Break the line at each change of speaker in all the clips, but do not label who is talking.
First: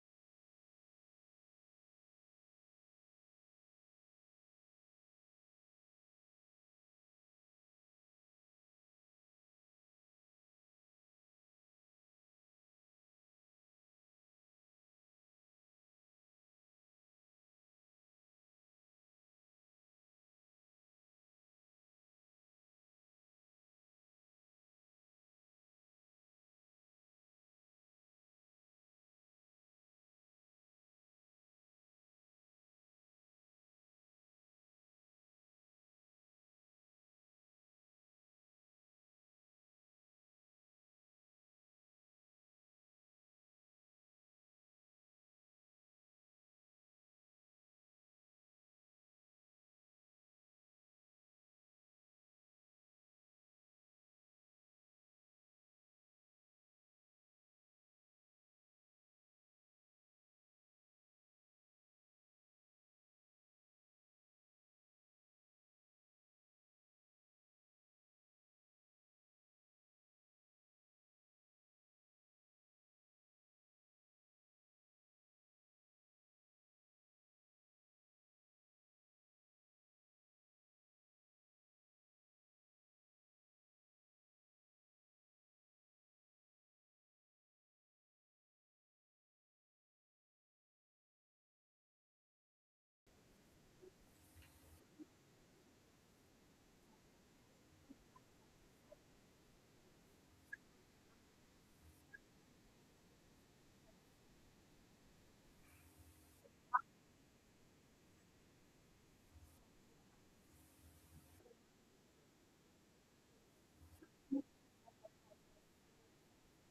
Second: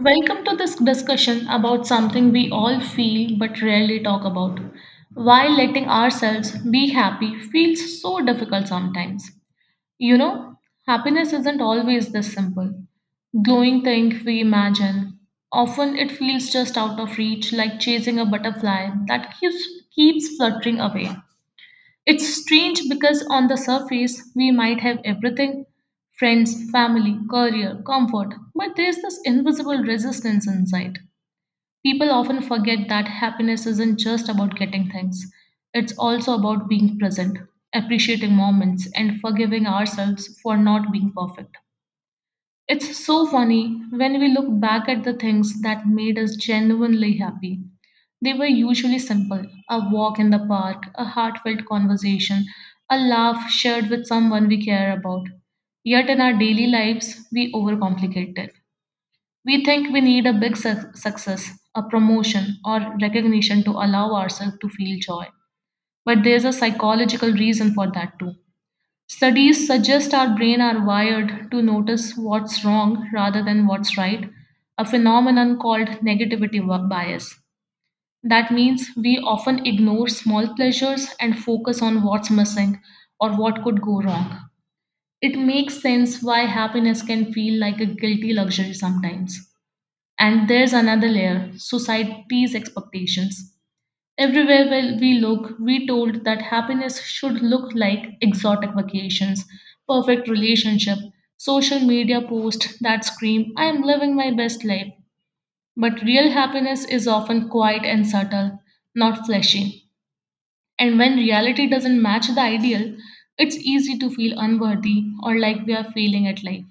Welcome to this discussion about something we all feel but rarely talk about. Why letting ourselves be happy feels so difficult sometimes. You know, happiness isn't always this simple. Glowing thing we imagine. Often it feels just out of reach, like chasing a butterfly that keeps fluttering away. It's strange because on the surface we might have everything: friends, family, career, comfort, but there's this invisible resistance inside. People often forget that happiness isn't just about getting things, it's also about being present, appreciating moments, and forgiving ourselves for not being perfect. It's so funny when we look back at the things that made us genuinely happy. They were usually simple: a walk in the park, a heartfelt conversation, a laugh shared with someone we care about. Yet in our daily lives, we overcomplicate it. We think we need a big suc success, a promotion, or recognition to allow ourselves to feel joy. But there's a psychological reason for that too. Studies suggest our brain are wired to notice what's wrong rather than what's right, a phenomenon called bias. That means we often ignore small pleasures and focus on what's missing or what could go wrong. It makes sense why happiness can feel like a guilty luxury sometimes. And there's another layer: society's expectations. Everywhere where we look, we told that happiness should look like exotic vacations, perfect relationship, social media posts that scream, "I am living my best life." But real happiness is often quiet and subtle, not flashy. And when reality doesn't match the ideal, it's easy to feel unworthy or like we are failing at life.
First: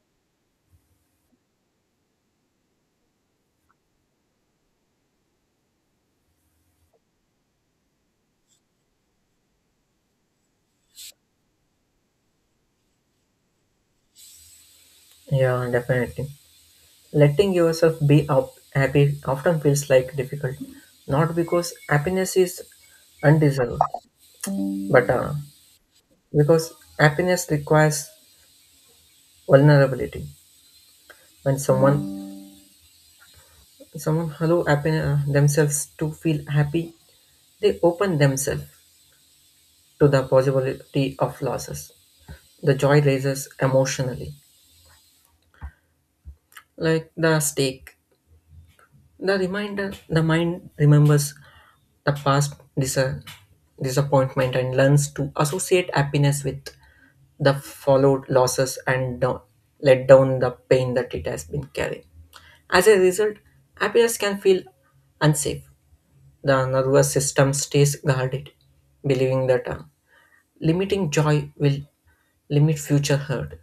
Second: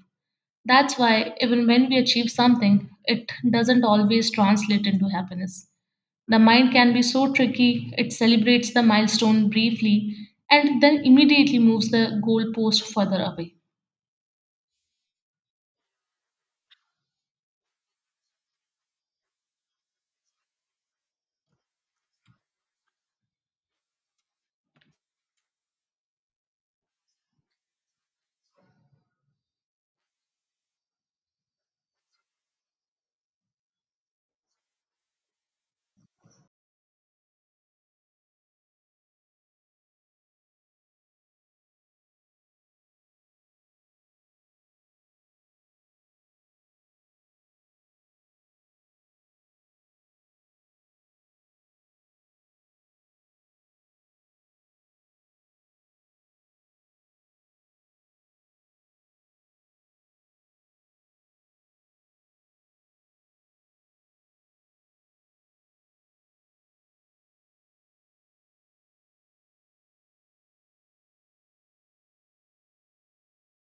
That's why even when we achieve something, it doesn't always translate into happiness. The mind can be so tricky, it celebrates the milestone briefly and then immediately moves the goalpost further away.
Yeah, definitely. Letting yourself be up happy often feels like difficult, not because happiness is undeserved, but because happiness requires vulnerability. When someone allow happy, themselves to feel happy, they open themselves to the possibility of losses. The joy raises emotionally, like the stake. The reminder, the mind remembers the past dis- disappointment and learns to associate happiness with the followed losses and down, let down the pain that it has been carrying. As a result, happiness can feel unsafe. The nervous system stays guarded, believing that limiting joy will limit future hurt.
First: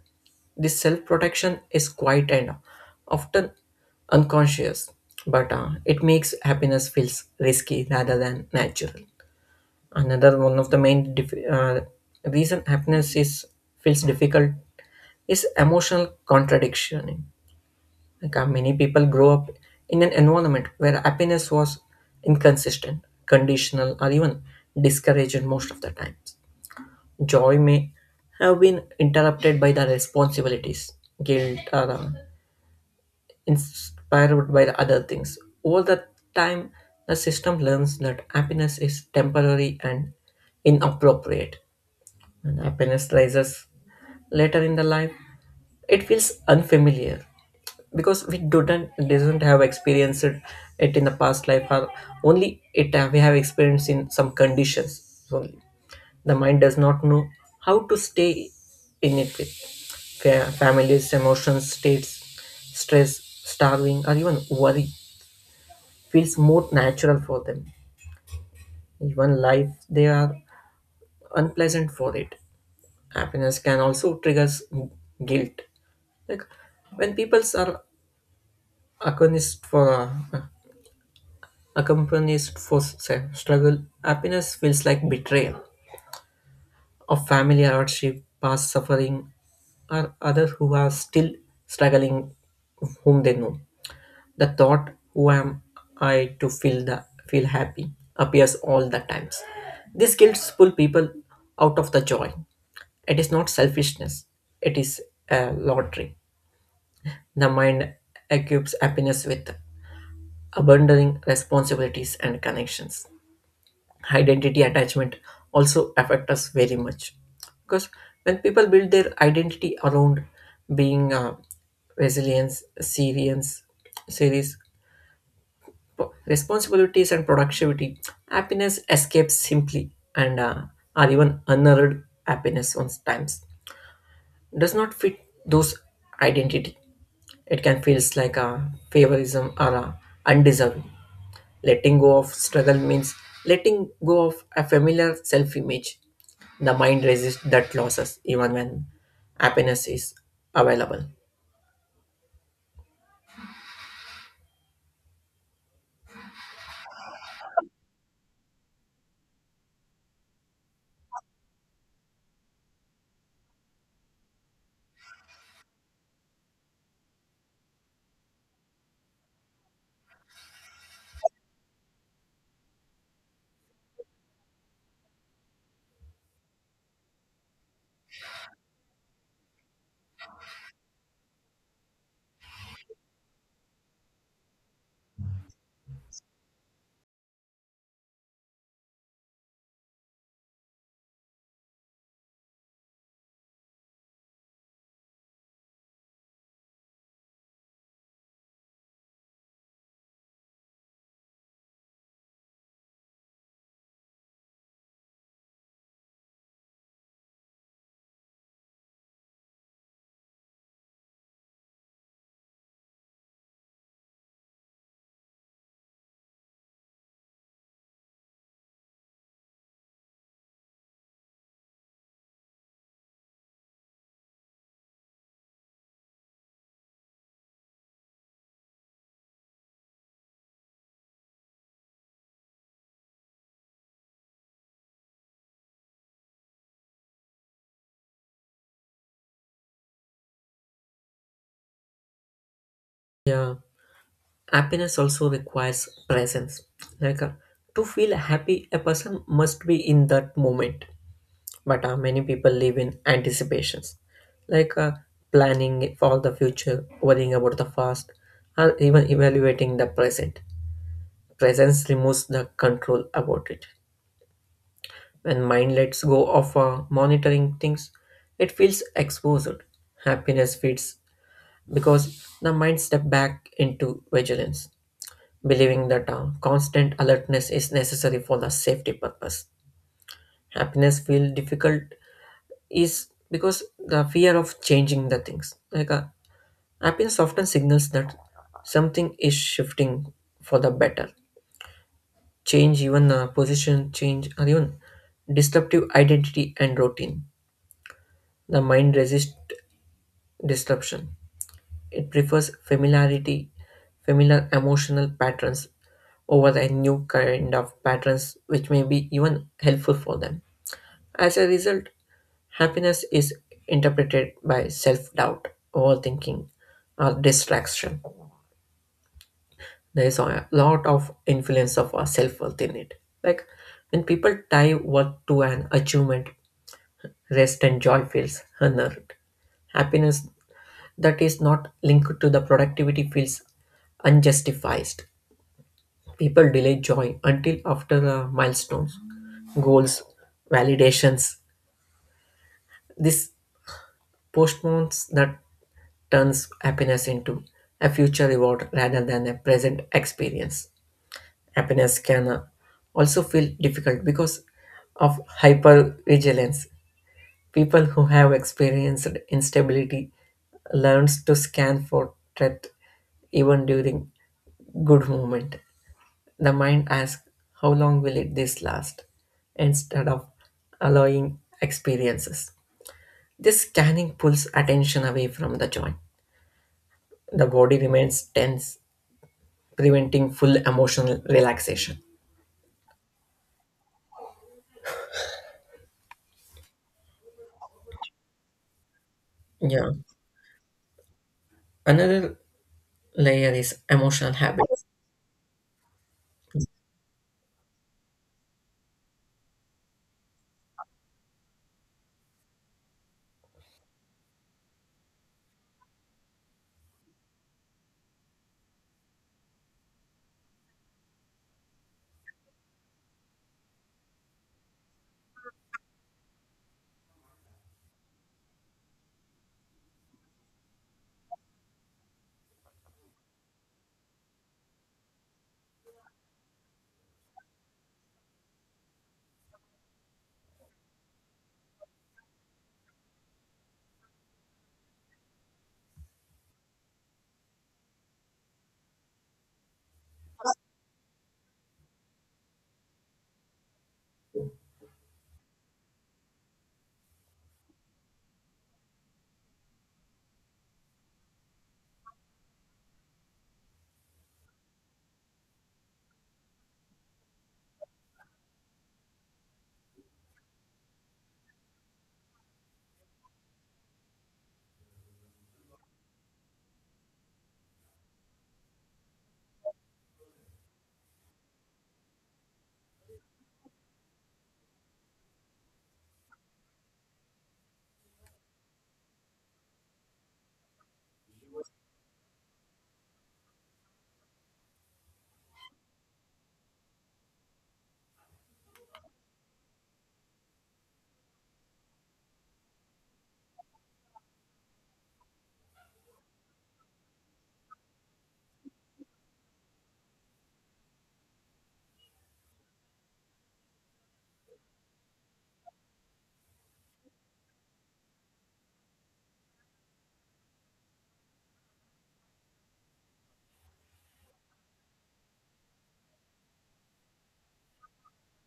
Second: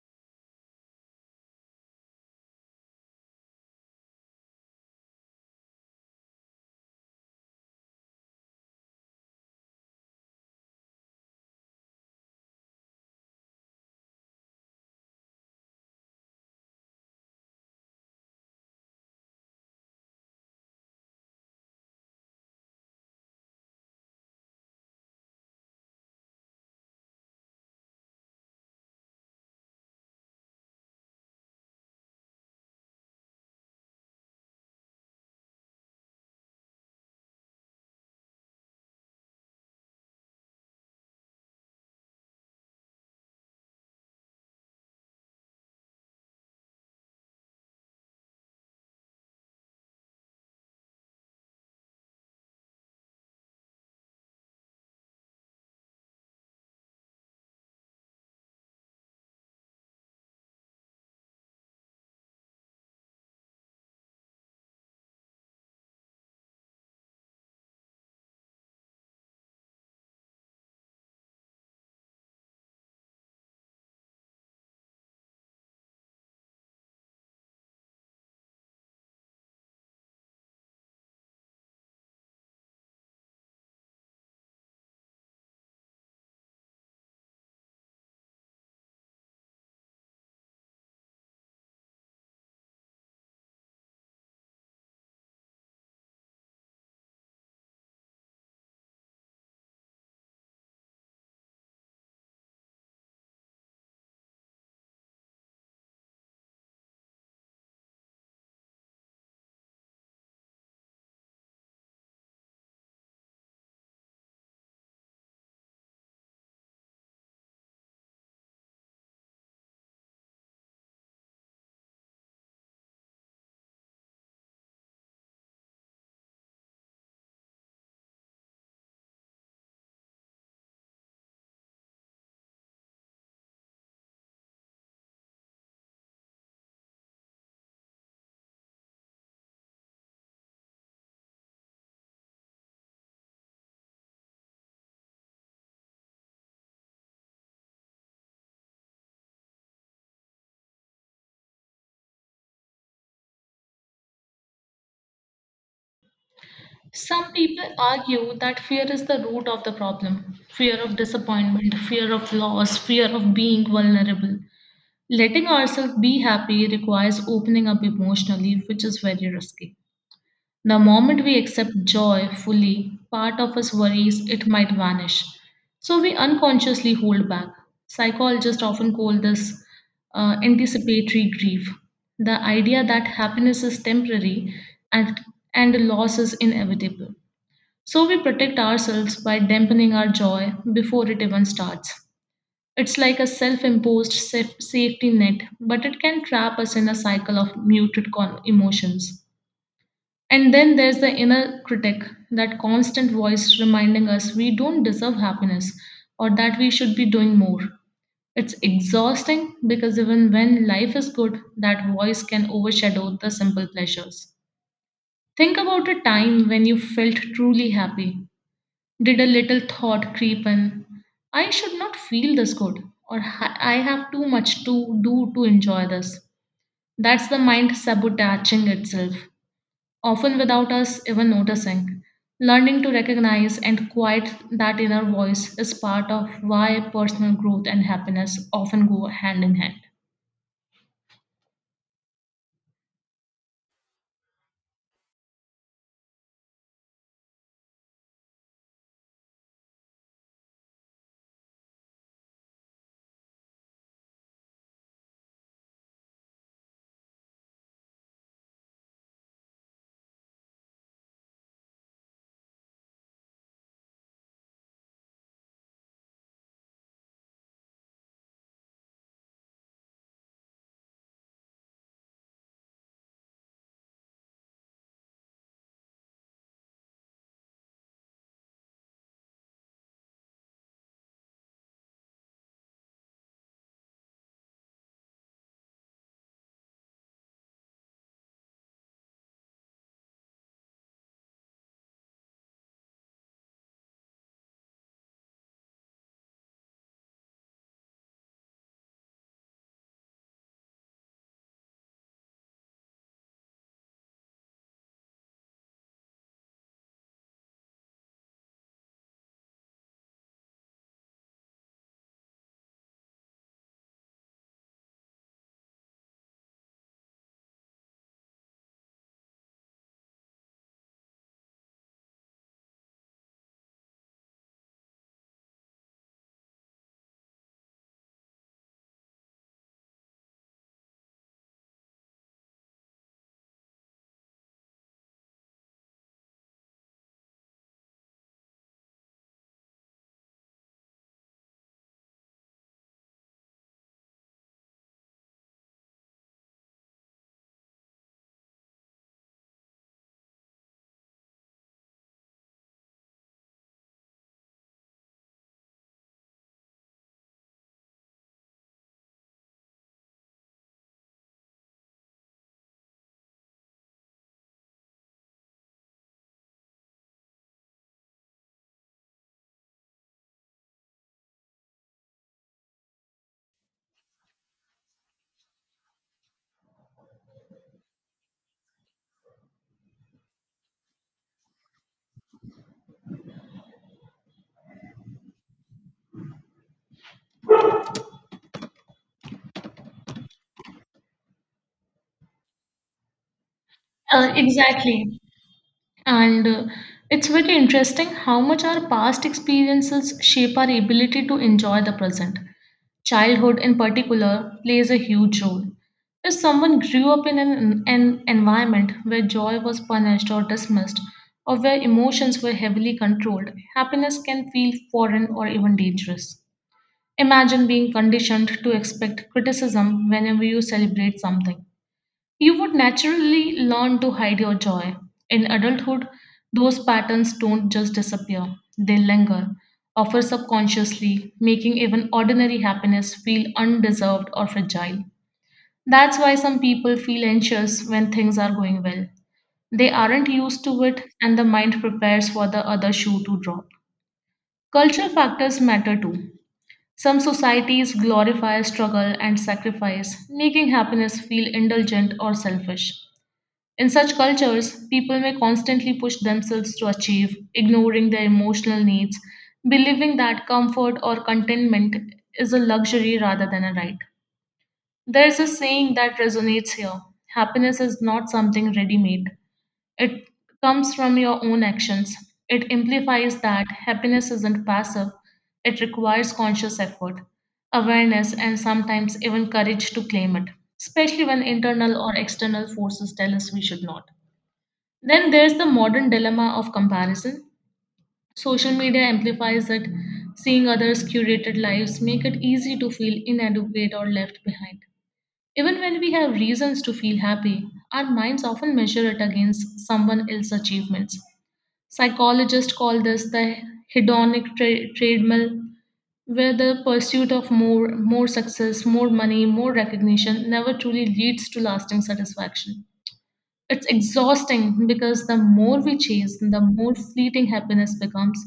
This self protection is quiet and often unconscious, but it makes happiness feels risky rather than natural. Another one of the main reason happiness is feels difficult is emotional contradiction. Many people grow up in an environment where happiness was inconsistent, conditional, or even discouraged most of the times. Joy may have been interrupted by the responsibilities, guilt, or inspired by the other things. Over the time, the system learns that happiness is temporary and inappropriate. When happiness rises later in the life, it feels unfamiliar because we didn't doesn't have experienced it in the past life or only it have, we have experienced in some conditions only. The mind does not know how to stay in it with families, emotions, states, stress, starving, or even worry feels more natural for them. Even life, they are unpleasant for it. Happiness can also triggers guilt. Like when people are accompanied for uh, accompanied for struggle, happiness feels like betrayal of family hardship, past suffering, or others who are still struggling whom they know. The thought, who am I to feel the feel happy, appears all the times. These guilt pull people out of the joy. It is not selfishness, it is a lottery. The mind equips happiness with abandoning responsibilities and connections. Identity attachment also affect us very much because when people build their identity around being resilience serience series responsibilities and productivity, happiness escapes simply and or even unearned happiness sometimes does not fit those identity. It can feels like a favorism or a undeserving. Letting go of struggle means letting go of a familiar self image. The mind resists that losses even when happiness is available.
Some people argue that fear is the root of the problem: fear of disappointment, fear of loss, fear of being vulnerable. Letting ourselves be happy requires opening up emotionally, which is very risky. The moment we accept joy fully, part of us worries it might vanish. So we unconsciously hold back. Psychologists often call this anticipatory grief. The idea that happiness is temporary and, and loss is inevitable. So we protect ourselves by dampening our joy before it even starts. It's like a self imposed safety net, but it can trap us in a cycle of emotions. And then there's the inner critic, that constant voice reminding us we don't deserve happiness or that we should be doing more. It's exhausting because even when life is good, that voice can overshadow the simple pleasures. Think about a time when you felt truly happy. Did a little thought creep in? "I should not feel this good," or " I have too much to do to enjoy this." That's the mind sabotaging itself, often without us even noticing. Learning to recognize and quiet that inner voice is part of why personal growth and happiness often go hand in hand.
Yeah, happiness also requires presence. Like uh, to feel happy, a person must be in that moment. But many people live in anticipations, like planning for the future, worrying about the past, or even evaluating the present. Presence removes the control about it. When mind lets go of monitoring things, it feels exposed. Happiness fades because the mind step back into vigilance, believing that constant alertness is necessary for the safety purpose. Happiness feel difficult is because the fear of changing the things. Happiness often signals that something is shifting for the better. Change, even position change, or even disruptive identity and routine. The mind resists disruption. It prefers familiarity, familiar emotional patterns over the new kind of patterns which may be even helpful for them. As a result, happiness is interpreted by self doubt, overthinking, or distraction. There is a lot of influence of our self worth in it. Like when people tie worth to an achievement, rest and joy feels honored. Happiness that is not linked to the productivity feels unjustified. People delay joy until after milestones, goals, validations. This postpones that turns happiness into a future reward rather than a present experience. Happiness can also feel difficult because of hypervigilance. People who have experienced instability learns to scan for threat even during good moment. The mind asks, how long will it this last, instead of allowing experiences. This scanning pulls attention away from the joy. The body remains tense, preventing full emotional relaxation. Yeah. Another layer is emotional
Uh,
habits.
exactly. And it's very interesting how much our past experiences shape our ability to enjoy the present. Childhood, in particular, plays a huge role. If someone grew up in an environment where joy was punished or dismissed, or where emotions were heavily controlled, happiness can feel foreign or even dangerous. Imagine being conditioned to expect criticism whenever you celebrate something: you would naturally learn to hide your joy. In adulthood, those patterns don't just disappear, they linger, often subconsciously, making even ordinary happiness feel undeserved or fragile. That's why some people feel anxious when things are going well. They aren't used to it, and the mind prepares for the other shoe to drop. Cultural factors matter too. Some societies glorify struggle and sacrifice, making happiness feel indulgent or selfish. In such cultures, people may constantly push themselves to achieve, ignoring their emotional needs, believing that comfort or contentment is a luxury rather than a right. There is a saying that resonates here: happiness is not something ready made, it comes from your own actions. It implies that happiness isn't passive, it requires conscious effort, awareness, and sometimes even courage to claim it, especially when internal or external forces tell us we should not. Then there's the modern dilemma of comparison. Social media amplifies it. Seeing others' curated lives make it easy to feel inadequate or left behind. Even when we have reasons to feel happy, our minds often measure it against someone else's achievements. Psychologists call this the treadmill, where the pursuit of more, more success, more money, more recognition never truly leads to lasting satisfaction. It's exhausting because the more we chase, the more fleeting happiness becomes.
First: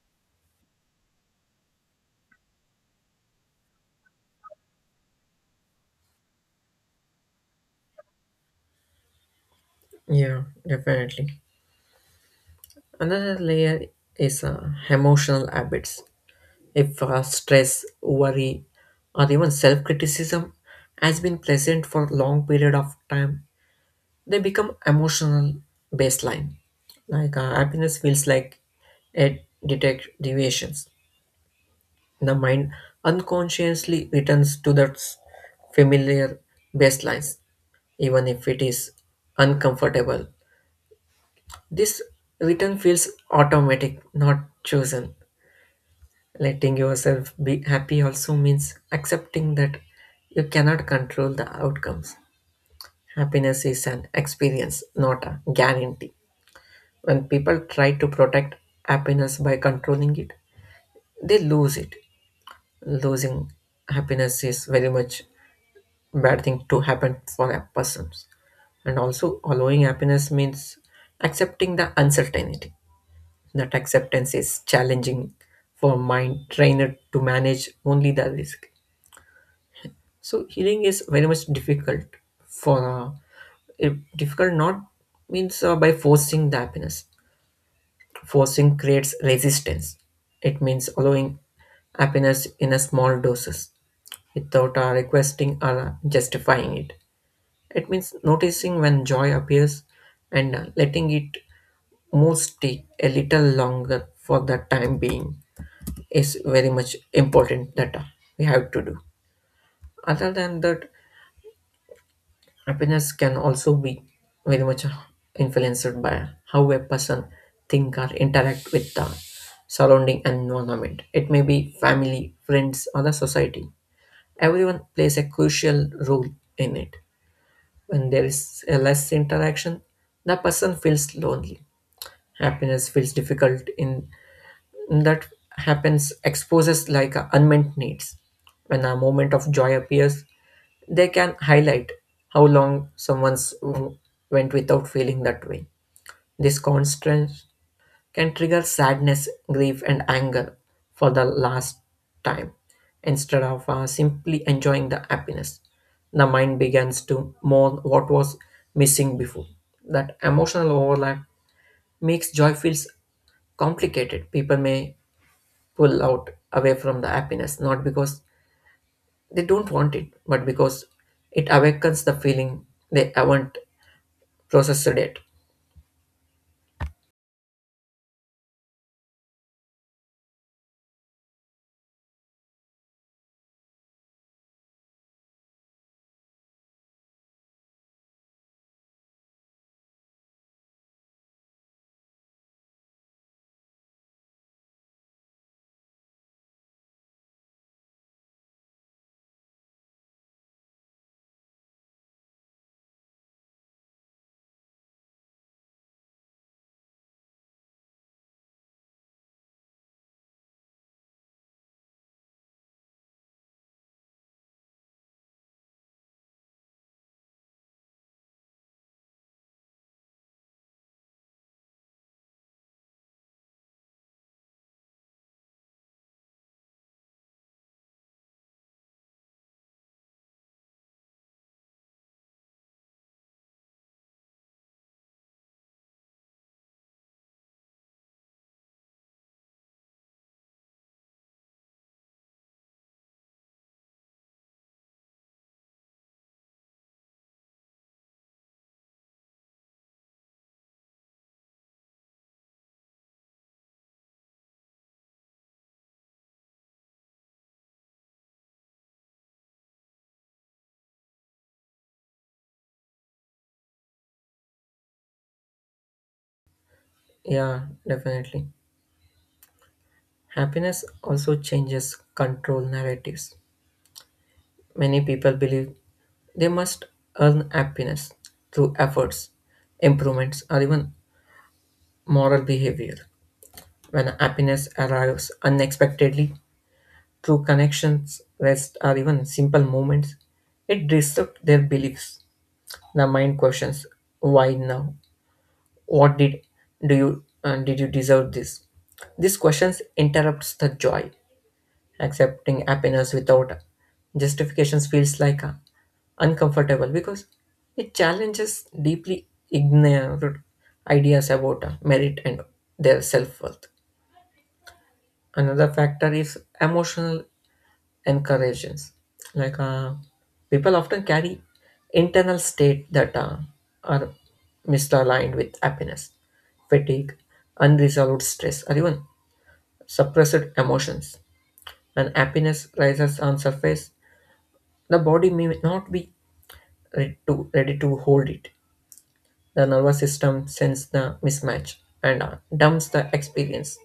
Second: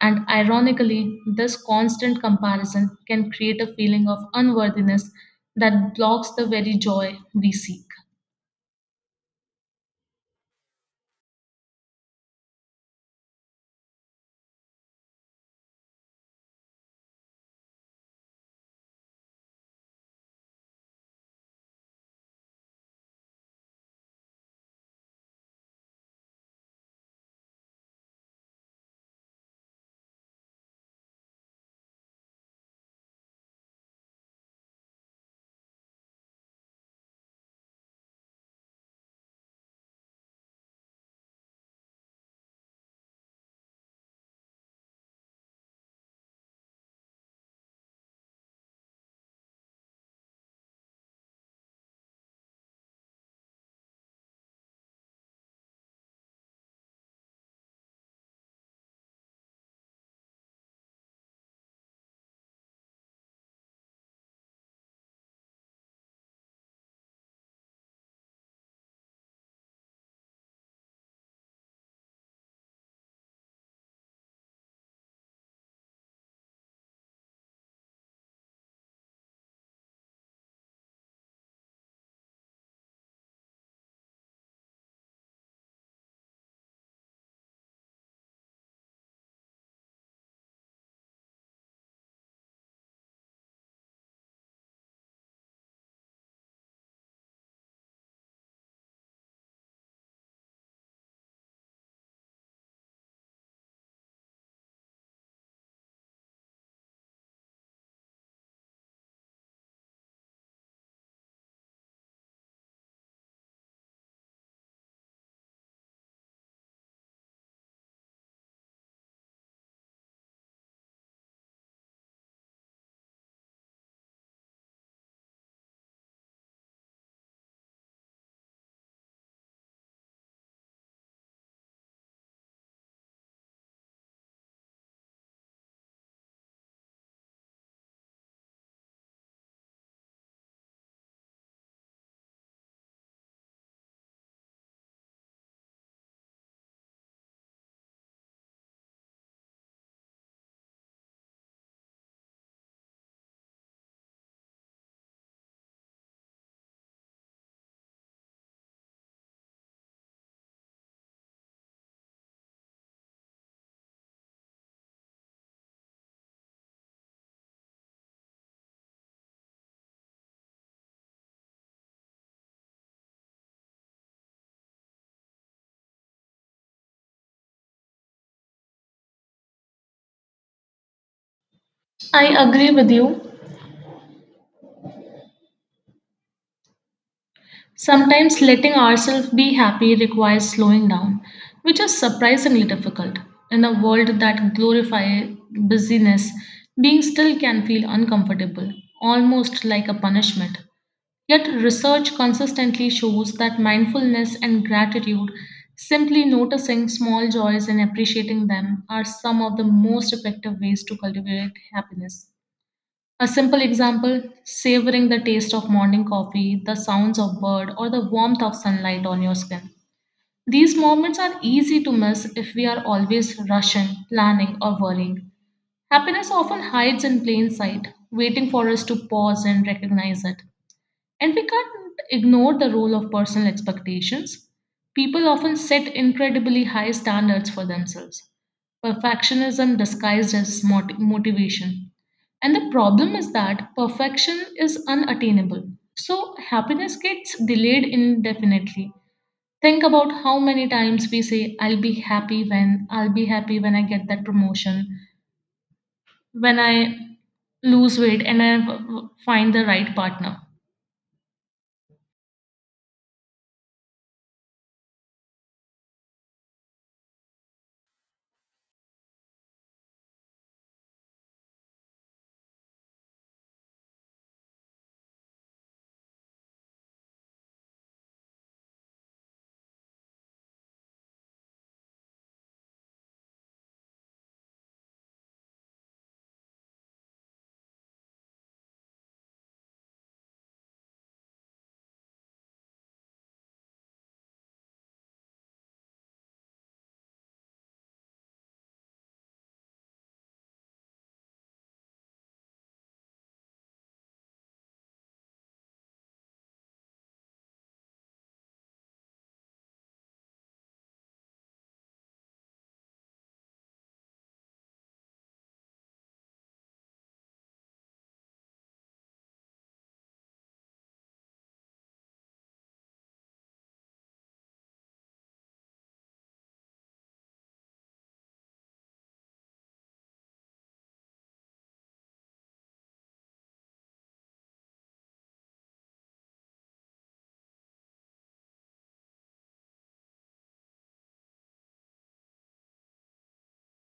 And ironically, this constant comparison can create a feeling of unworthiness that blocks the very joy we seek.
Yeah, definitely. Another layer is emotional habits. If stress, worry, or even self criticism has been present for long period of time, they become emotional baseline. Happiness feels like it detect deviations. The mind unconsciously returns to that familiar baselines, even if it is uncomfortable. This return feels automatic, not chosen. Letting yourself be happy also means accepting that you cannot control the outcomes. Happiness is an experience, not a guarantee. When people try to protect happiness by controlling it, they lose it. Losing happiness is very much bad thing to happen for a person. And also allowing happiness means accepting the uncertainty. That acceptance is challenging for mind trainer to manage only the risk. So healing is very much difficult for it- difficult not means by forcing the happiness. Forcing creates resistance. It means allowing happiness in a small doses without requesting or justifying it. It means noticing when joy appears and letting it move stick a little longer for the time being is very much important that we have to do. Other than that, happiness can also be very much influenced by how a person think or interact with the surrounding environment. It may be family, friends, or the society. Everyone plays a crucial role in it. When there is a less interaction, the person feels lonely. Happiness feels difficult in that happens exposes like unmet needs. When a moment of joy appears, they can highlight how long went without feeling that way. This constant can trigger sadness, grief, and anger for the last time. Instead of simply enjoying the happiness, the mind begins to mourn what was missing before. That emotional overlap makes joy feels complicated. People may pull out away from the happiness not because they don't want it, but because it awakens the feeling they haven't processed it.
I agree with you. Sometimes letting ourselves be happy requires slowing down, which is surprisingly difficult. In a world that glorifies busyness, being still can feel uncomfortable, almost like a punishment. Yet, research consistently shows that mindfulness and gratitude, simply noticing small joys and appreciating them, are some of the most effective ways to cultivate happiness. A simple example: savoring the taste of morning coffee, the sounds of bird, or the warmth of sunlight on your skin. These moments are easy to miss if we are always rushing, planning, or worrying. Happiness often hides in plain sight, waiting for us to pause and recognize it. And we can't ignore the role of personal expectations. People often set incredibly high standards for themselves. Perfectionism disguised as motivation. And the problem is that perfection is unattainable. So happiness gets delayed indefinitely. Think about how many times we say, "I'll be happy when," I'll be happy when I get that promotion, when I lose weight, and I find the right partner.
Yeah, definitely. Happiness also changes control narratives. Many people believe they must earn happiness through efforts, improvements, or even moral behavior. When happiness arrives unexpectedly through connections, rest, or even simple moments, it disrupts their beliefs. The mind questions, "Why now? What did do you did you deserve this?" These questions interrupts the joy. Accepting happiness without justifications feels like uncomfortable because it challenges deeply ignored ideas about merit and their self worth. Another factor is emotional encouragements. Like uh, People often carry internal state that are misaligned with happiness, fatigue, unresolved stress, or even suppressed emotions. And happiness rises on surface. The body may not be ready to hold it. The nervous system sends the mismatch and dumps the experience.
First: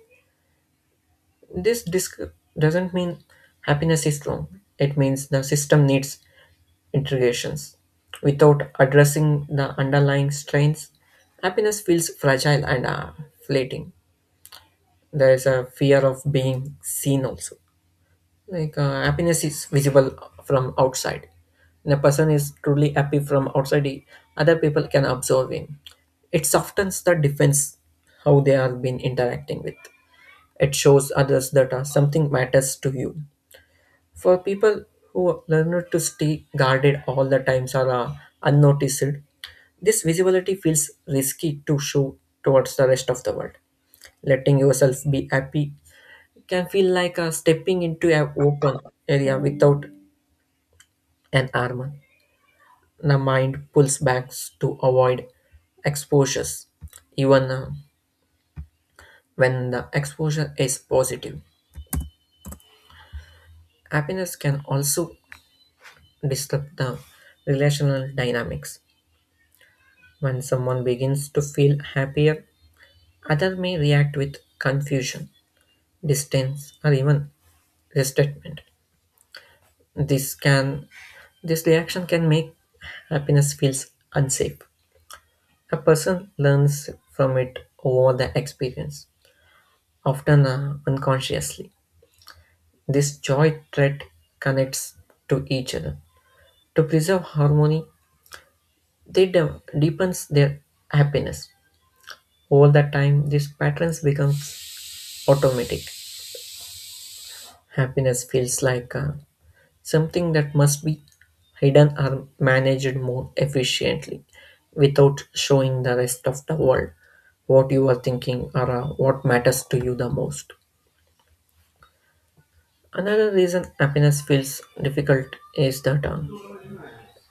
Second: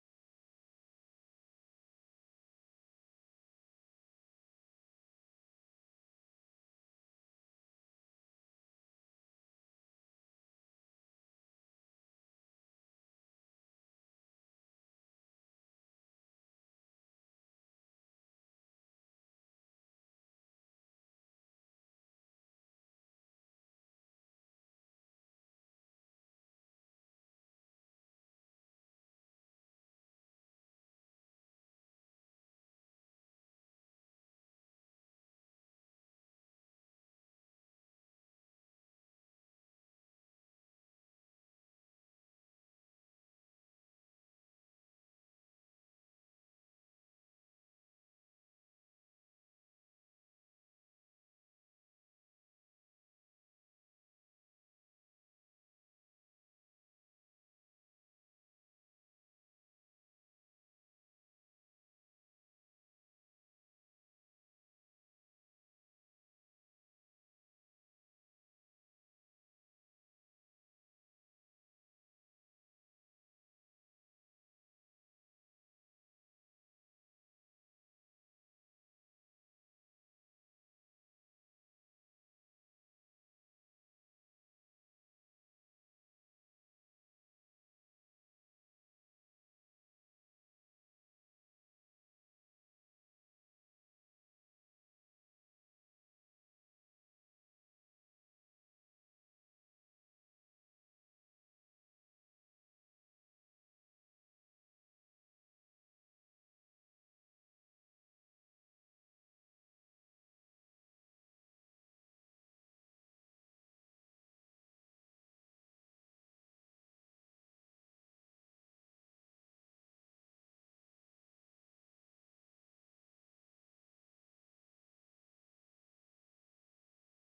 This disc doesn't mean happiness is wrong. It means the system needs integrations. Without addressing the underlying strains, happiness feels fragile and fleeting. There is a fear of being seen also. Happiness is visible from outside. When a person is truly happy from outside, other people can observe him. It softens the defense how they have been interacting with. It shows others that something matters to you. For people who learn not to stay guarded all the times or unnoticed, this visibility feels risky to show towards the rest of the world. Letting yourself be happy can feel like stepping into an open area without an arm. The mind pulls back to avoid exposures, even when the exposure is positive. Happiness can also disrupt the relational dynamics. When someone begins to feel happier, others may react with confusion, distance, or even resentment. This can this reaction can make happiness feels unsafe. A person learns from it over the experience. Often unconsciously, this joy thread connects to each other. To preserve harmony, they deepens their happiness. Over the time, these patterns become automatic. Happiness feels like something that must be hidden or managed more efficiently without showing the rest of the world what you are thinking or what matters to you the most. Another reason happiness feels difficult is that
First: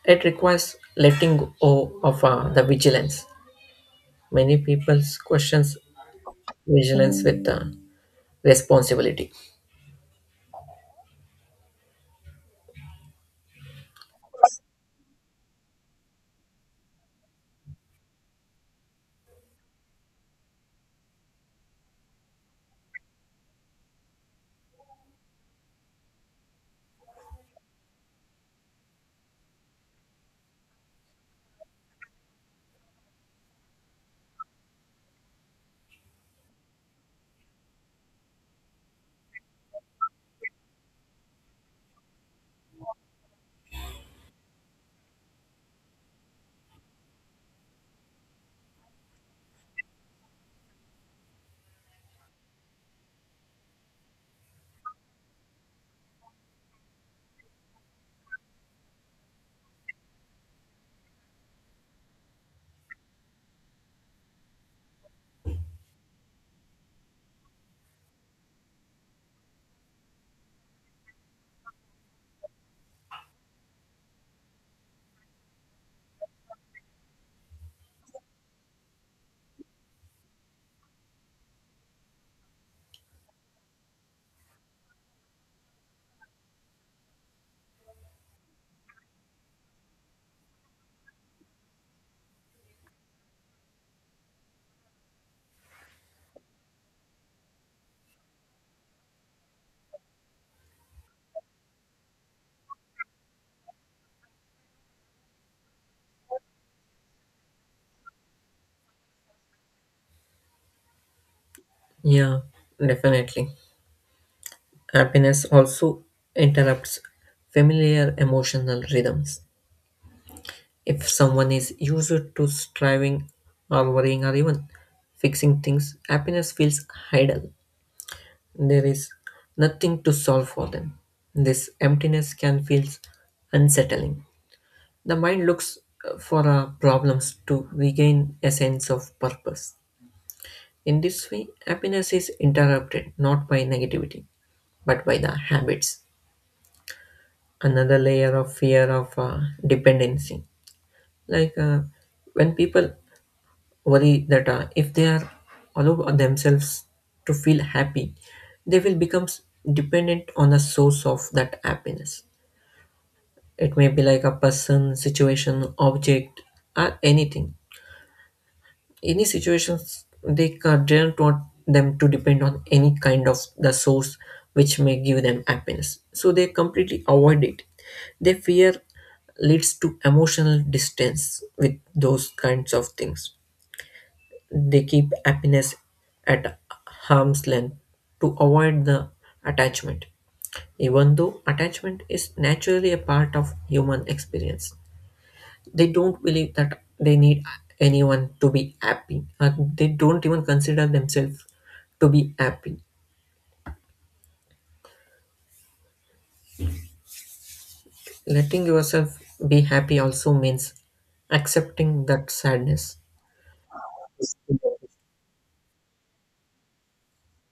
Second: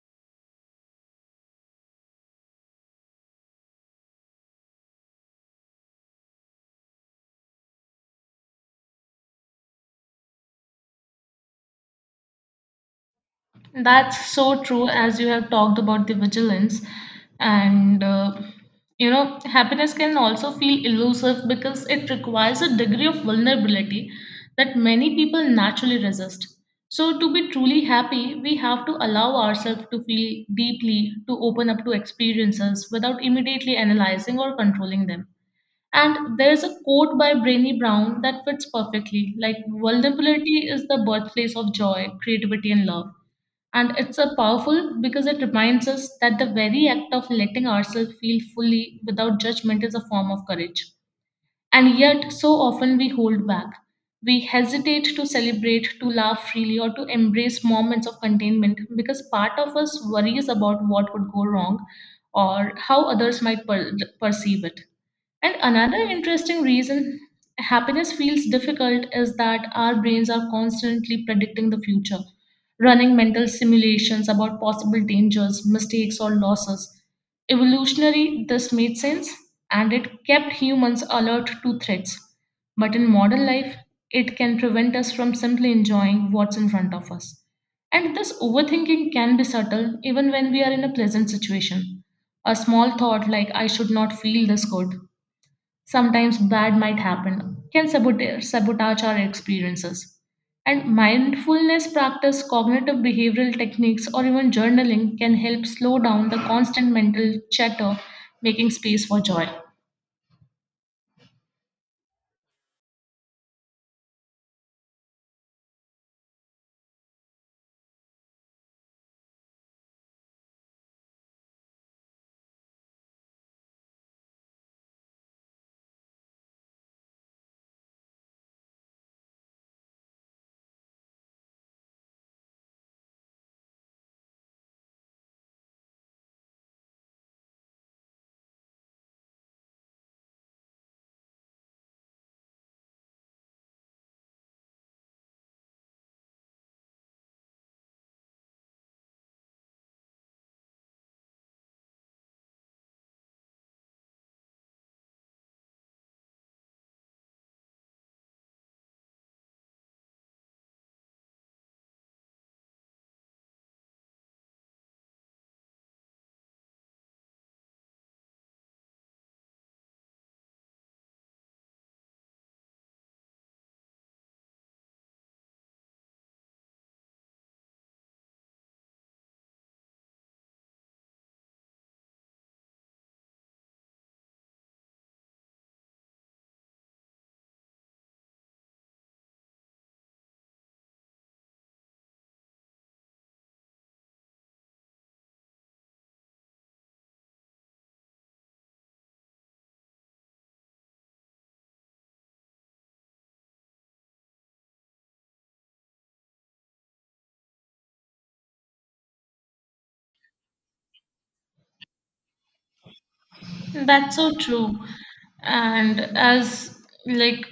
it requires letting go of the vigilance. Many people questions vigilance with responsibility.
That's so true, as you have talked about the vigilance. And, you know, happiness can also feel elusive because it requires a degree of vulnerability that many people naturally resist. So, to be truly happy, we have to allow ourselves to feel deeply, to open up to experiences without immediately analyzing or controlling them. And there's a quote by Brainy Brown that fits perfectly like, vulnerability is the birthplace of joy, creativity, and love, and it's a powerful because it reminds us that the very act of letting ourselves feel fully without judgment is a form of courage. And yet so often we hold back, we hesitate to celebrate, to laugh freely, or to embrace moments of containment because part of us worries about what would go wrong or how others might perceive it. And another interesting reason happiness feels difficult is that our brains are constantly predicting the future, running mental simulations about possible dangers, mistakes, or losses. Evolutionary, this made sense and it kept humans alert to threats. But in modern life, it can prevent us from simply enjoying what's in front of us. And this overthinking can be subtle even when we are in a pleasant situation. A small thought like, "I should not feel this good, sometimes bad might happen," can sabotage our experiences. And mindfulness practice, cognitive behavioral techniques, or even journaling can help slow down the constant mental chatter, making space for joy.
Yeah, definitely. Happiness also interrupts familiar emotional rhythms. If someone is used to striving or worrying or even fixing things, happiness feels idle. There is nothing to solve for them. This emptiness can feel unsettling. The mind looks for problems to regain a sense of purpose. In this way, happiness is interrupted not by negativity, but by the habits. Another layer of fear of dependency. Like uh, when people worry that if they are allow themselves to feel happy, they will become dependent on the source of that happiness. It may be like a person, situation, object, or anything any situations they don't want them to depend on any kind of the source which may give them happiness, so they completely avoid it. Their fear leads to emotional distance with those kinds of things. They keep happiness at harm's length to avoid the attachment, even though attachment is naturally a part of human experience. They don't believe that they need anyone to be happy or they don't even consider themselves to be happy. Letting yourself be happy also means accepting that sadness.
That's so true. And as like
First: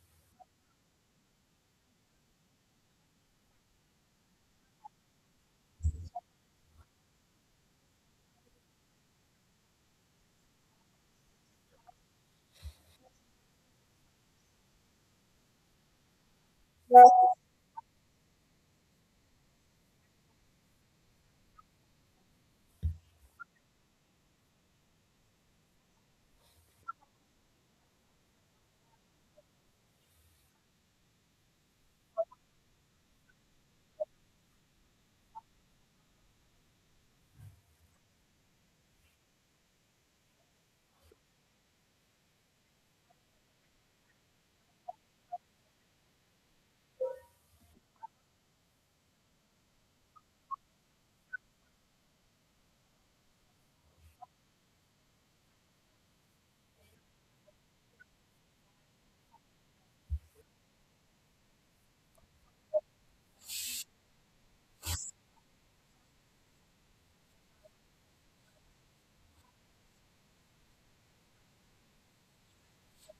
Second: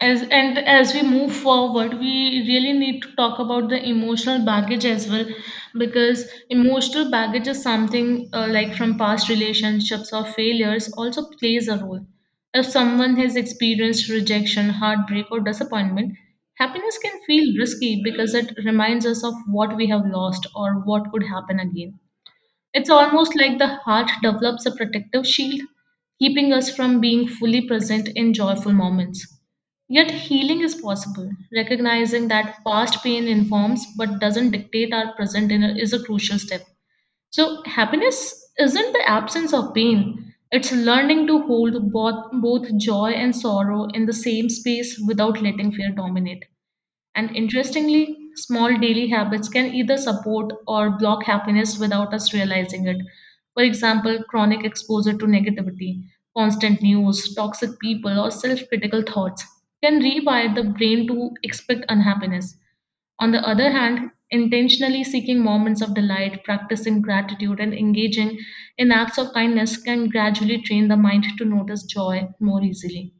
and as we move forward, we really need to talk about the emotional baggage as well, because emotional baggage is something like from past relationships or failures also plays a role. If someone has experienced rejection, heartbreak, or disappointment, happiness can feel risky because it reminds us of what we have lost or what could happen again. It's almost like the heart develops a protective shield, keeping us from being fully present in joyful moments. Yet healing is possible. Recognizing that past pain informs but doesn't dictate our present inner is a crucial step. So happiness isn't the absence of pain. It's learning to hold both joy and sorrow in the same space without letting fear dominate. And interestingly, small daily habits can either support or block happiness without us realizing it. For example, chronic exposure to negativity, constant news, toxic people, or self critical thoughts can rewire the brain to expect unhappiness. On the other hand, intentionally seeking moments of delight, practicing gratitude, and engaging in acts of kindness can gradually train the mind to notice joy more easily.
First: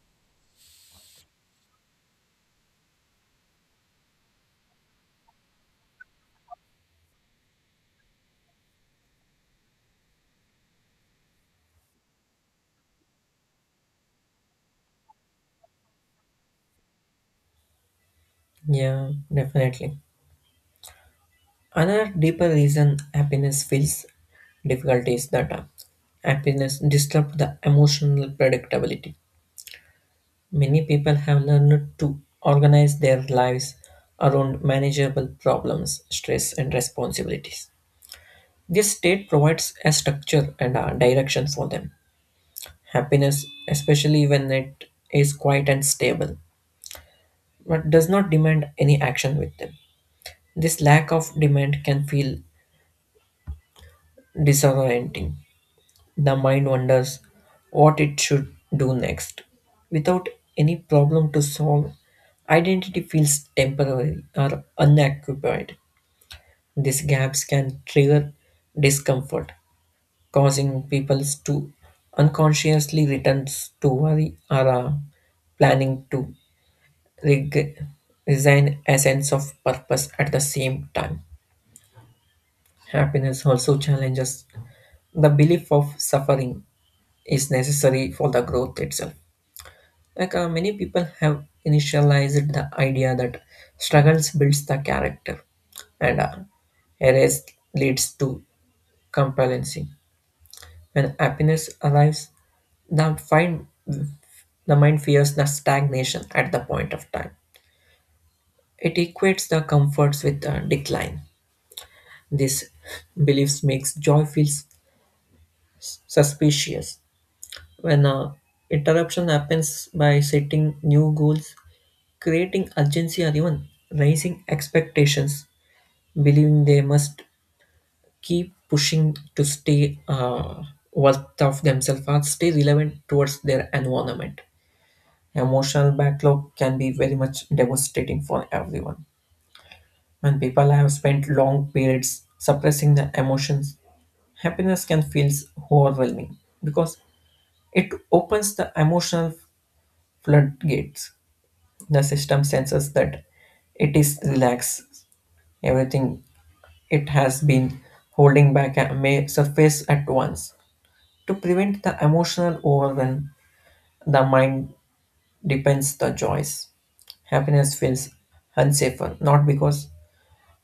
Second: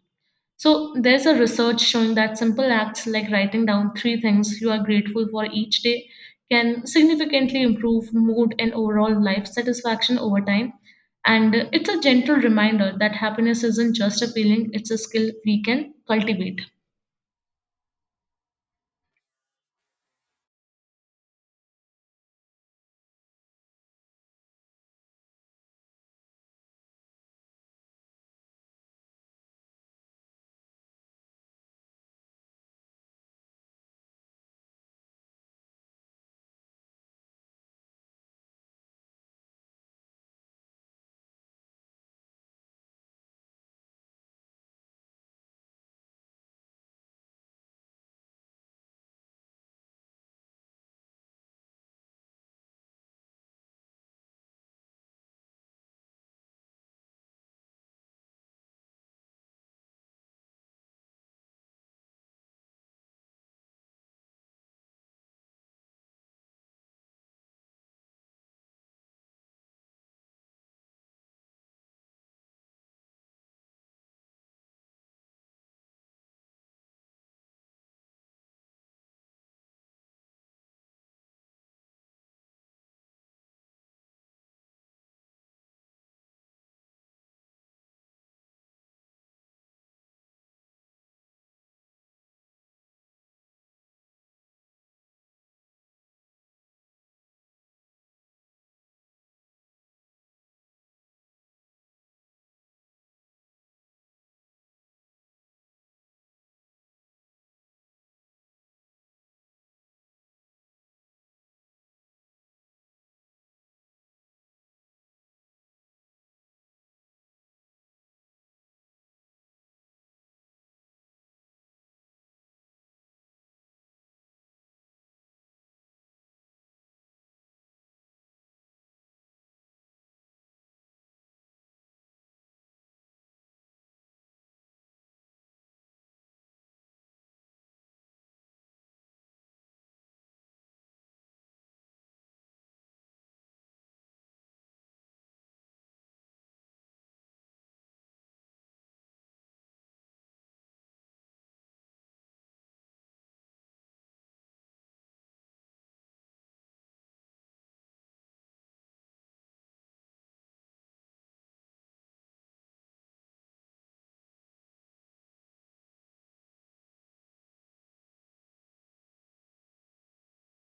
So there's a research showing that simple acts like writing down three things you are grateful for each day can significantly improve mood and overall life satisfaction over time. And it's a gentle reminder that happiness isn't just a feeling, it's a skill we can cultivate.
Yeah, definitely. Another deeper reason happiness feels difficult is that happiness disturbs the emotional predictability. Many people have learned to organize their lives around manageable problems, stress, and responsibilities. This state provides a structure and a direction for them. Happiness, especially when it is quiet and stable, but does not demand any action with them. This lack of demand can feel disorienting. The mind wonders what it should do next. Without any problem to solve, identity feels temporary or unoccupied. These gaps can trigger discomfort, causing people to unconsciously return to worry or planning to reg- resign a sense of purpose at the same time. Happiness also challenges the belief of suffering is necessary for the growth itself. Many people have initialized the idea that struggles builds the character and erase leads to complacency. When happiness arrives, the find the mind fears the stagnation at the point of time. It equates the comforts with the decline. This beliefs makes joy feel suspicious. When a interruption happens by setting new goals, creating urgency or even raising expectations, believing they must keep pushing to stay worth of themselves or stay relevant towards their environment. Emotional backlog can be very much devastating for everyone. When people have spent long periods suppressing their emotions, happiness can feel overwhelming because it opens the emotional floodgates. The system senses that it is relaxed. Everything it has been holding back may surface at once. To prevent the emotional overwhelm, the mind depends the joys. Happiness feels unsafer, not because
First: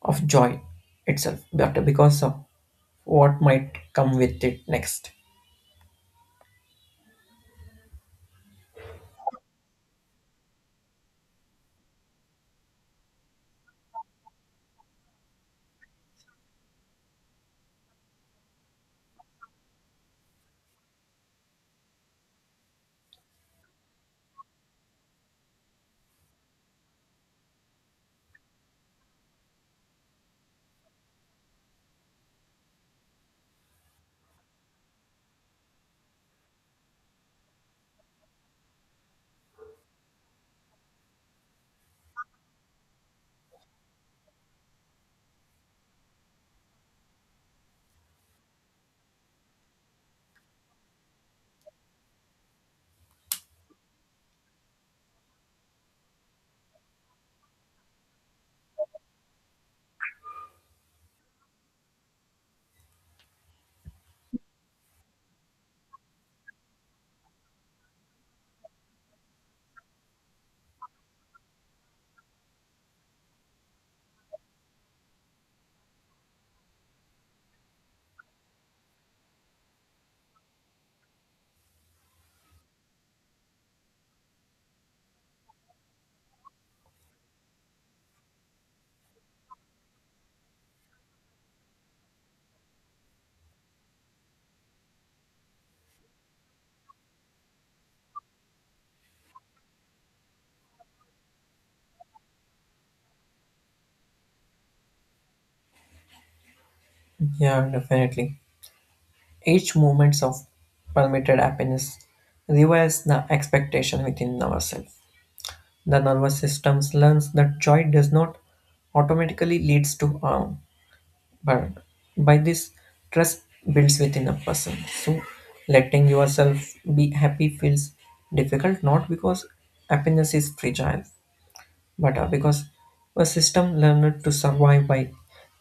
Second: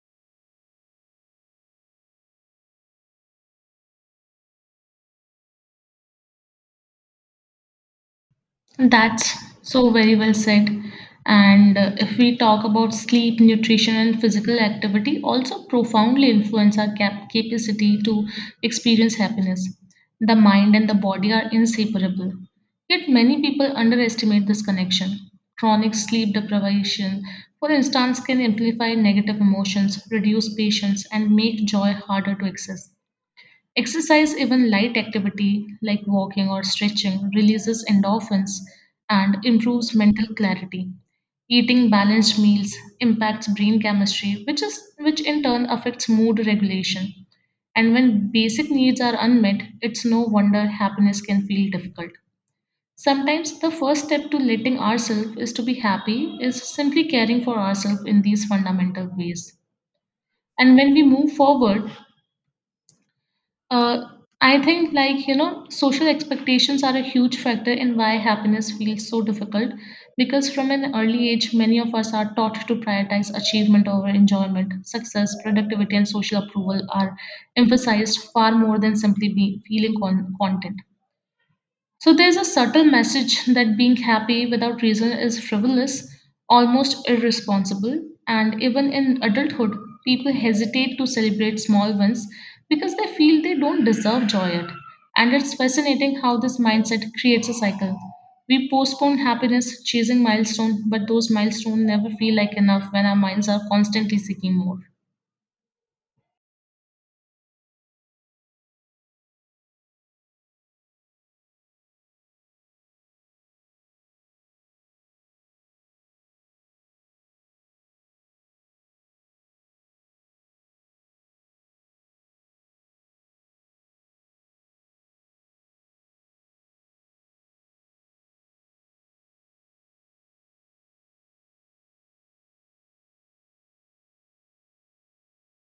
of joy itself, but because of what might come with it next.
That's so very well said. And if we talk about sleep, nutrition, and physical activity, also profoundly influence our capacity to experience happiness. The mind and the body are inseparable. Yet many people underestimate this connection. Chronic sleep deprivation, for instance, can amplify negative emotions, reduce patience, and make joy harder to access. Exercise, even light activity like walking or stretching, releases endorphins and improves mental clarity. Eating balanced meals impacts brain chemistry, which in turn affects mood regulation. And when basic needs are unmet, it's no wonder happiness can feel difficult. Sometimes the first step to letting ourselves is to be happy is simply caring for ourselves in these fundamental ways. And when we move forward, uh, I think, like, you know, social expectations are a huge factor in why happiness feels so difficult because from an early age, many of us are taught to prioritize achievement over enjoyment. Success, productivity, and social approval are emphasized far more than simply feeling content. So there's a subtle message that being happy without reason is frivolous, almost irresponsible, and even in adulthood, people hesitate to celebrate small wins because they feel they don't deserve joy yet. And it's fascinating how this mindset creates a cycle. We postpone happiness, chasing milestones, but those milestones never feel like enough when our minds are constantly seeking more.
Yeah, definitely. Each moments of permitted happiness revives the expectation within ourselves. The nervous system learns that joy does not automatically leads to harm, but by this trust builds within a person. So letting yourself be happy feels difficult not because happiness is fragile but because a system learned to survive by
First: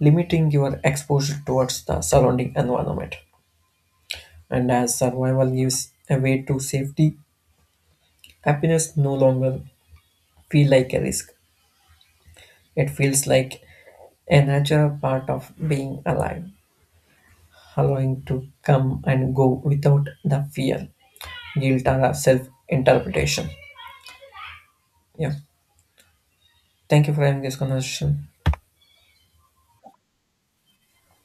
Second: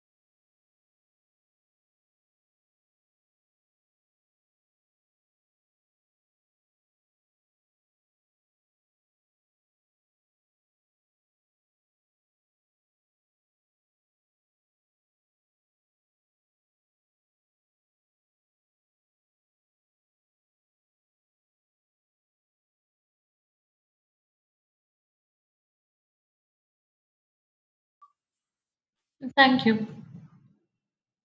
limiting your exposure towards the surrounding environment. And as survival gives a way to safety, happiness no longer feel like a risk. It feels like a natural part of being alive, allowing to come and go without the fear, guilt, or self interpretation. Yeah. Thank you for having this conversation.
Thank you.